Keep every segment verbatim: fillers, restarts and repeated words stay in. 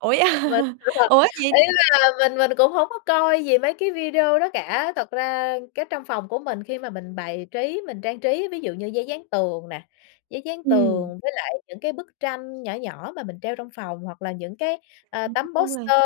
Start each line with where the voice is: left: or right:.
right: Ủa, vậy
left: Và
right: hả?
left: [unintelligible] là
right: Ủa gì?
left: ý là mình mình cũng hông có coi gì mấy cái video đó cả. Thật ra cái trong phòng của mình khi mà mình bài trí, mình trang trí ví dụ như giấy dán tường nè, giấy dán
right: Ừm.
left: tường với lại những cái bức tranh nhỏ nhỏ mà mình treo trong phòng, hoặc là những cái, à,
right: Ừm, nói
left: tấm
right: chung là
left: poster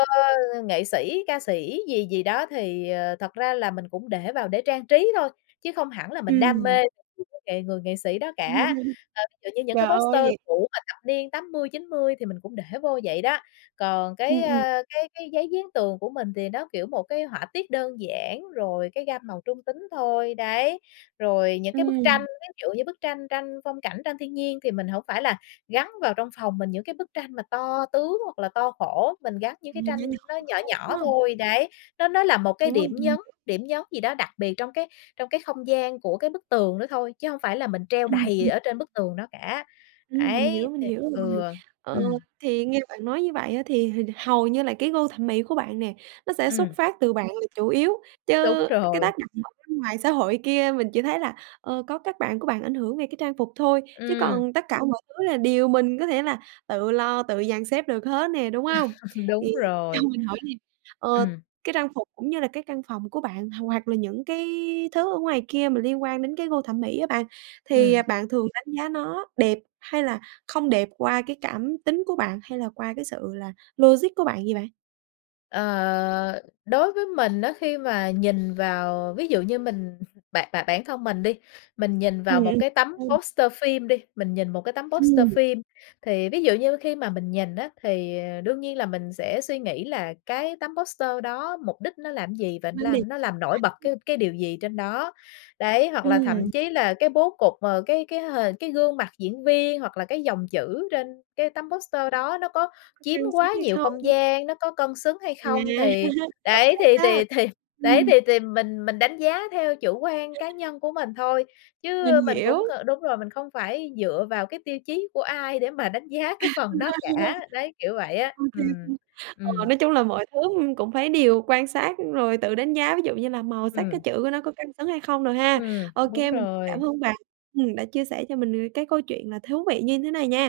left: nghệ sĩ, ca sĩ gì gì đó thì, ờ, thật ra là mình cũng để vào để trang trí thôi, chứ không hẳn là mình đam
right: Ừm.
left: mê [unintelligible] nghệ người nghệ sĩ đó cả. Ờ, kiểu như, những cái
right: Trời ơi,
left: poster
right: vậy
left: cũ mà thập niên tám mươi chín mươi thì mình cũng để vô vậy đó. Còn cái,
right: Ừm, ừm.
left: a, cái cái giấy dán tường của mình thì nó, kiểu, một cái họa tiết đơn giản, rồi cái gam màu trung tính thôi, đấy, rồi những cái bức tranh.
right: Ừm.
left: Ví dụ như bức tranh tranh phong cảnh, tranh thiên nhiên, thì mình hổng phải là gắn vào trong phòng mình những cái bức tranh mà to tướng hoặc là to khổ, mình gắn những
right: Ừm,
left: cái tranh
right: nhỏ nhỏ
left: nó nhỏ
right: thôi, đúng
left: nhỏ
right: hông?
left: thôi. Đấy, nó nó là một cái
right: Đúng rồi,
left: điểm
right: ừm.
left: nhấn, điểm nhấn gì đó đặc biệt trong cái trong cái không gian của cái bức tường đó thôi, chứ hông phải là mình treo
right: Ừm,
left: đầy
right: ừm.
left: ở trên bức tường đó cả.
right: Ừm, mình
left: Ấy,
right: hiểu, mình
left: thì
right: hiểu rồi.
left: ừ,
right: Ờ,
left: ừm.
right: thì nghe bạn nói như vậy á, thì hình hầu như là cái gu thẩm mỹ của bạn nè, nó sẽ xuất
left: Ừm.
right: phát từ bạn là chủ yếu,
left: Đúng
right: chứ cái
left: rồi.
right: tác động ở bên ngoài xã hội kia mình chỉ thấy là, ờ, có các bạn của bạn ảnh hưởng về cái trang phục thôi, chứ
left: Ừm.
right: còn tất cả mọi thứ là điều mình có thể là tự lo, tự dàn xếp được hết nè, đúng hông? Thì
left: Đúng
right: cho
left: rồi.
right: mình hỏi nè, ờ,
left: Ừm.
right: cái trang phục cũng như là cái căn phòng của bạn h hoặc là những cái thứ ở ngoài kia mà liên quan đến cái gu thẩm mỹ á bạn thì, à,
left: Ừm.
right: bạn thường đánh giá nó đẹp hay là không đẹp qua cái cảm tính của bạn hay là qua cái sự là logic của bạn vậy bạn?
left: Ờ, đối với mình á, khi mà nhìn vào ví dụ như mình bản bản bản thân mình đi, mình nhìn
right: Ừm,
left: vào một
right: ừm.
left: cái tấm
right: [unintelligible]
left: poster phim đi, mình nhìn một cái tấm poster
right: Ừm.
left: phim, thì ví dụ như khi mà mình nhìn á, thì, ờ, đương nhiên là mình sẽ suy nghĩ là cái tấm poster đó mục đích nó làm gì? Và nó
right: Lam đì.
left: làm nó làm nổi bật cái cái điều gì trên đó? Đấy, hoặc là
right: Ừm.
left: thậm chí là cái bố cục, ờ, cái cái h cái gương mặt diễn viên hoặc là cái dòng chữ trên cái tấm poster đó nó có
right: Có
left: chiếm
right: cân xứng
left: quá
right: hay
left: nhiều không
right: không?
left: gian, nó có cân xứng hay
right: À,
left: không? Thì
right: hợp
left: đấy,
right: lý
left: thì
right: đó.
left: thì thì đấy,
right: Ừm.
left: thì thì mình mình đánh giá theo chủ quan cá nhân của mình thôi,
right: Mình
left: chứ mình cũng
right: hiểu.
left: c đúng rồi, mình không phải dựa vào cái tiêu chí của ai để mà đánh giá cái phần đó cả, đấy, kiểu vậy á,
right: OK
left: ừm.
right: luôn. Ờ,
left: Ừm.
right: nói chung là mọi thứ, ưm, cũng phải điều quan sát rồi tự đánh giá, ví dụ như là màu sắc cái
left: Ừm.
right: chữ của nó có cân xứng hay không đồ ha.
left: Ừm,
right: OK,
left: đúng
right: mình cảm
left: rồi.
right: ơn bạn, ừm, đã chia sẻ cho mình về cái câu chuyện là thú vị như thế này nha.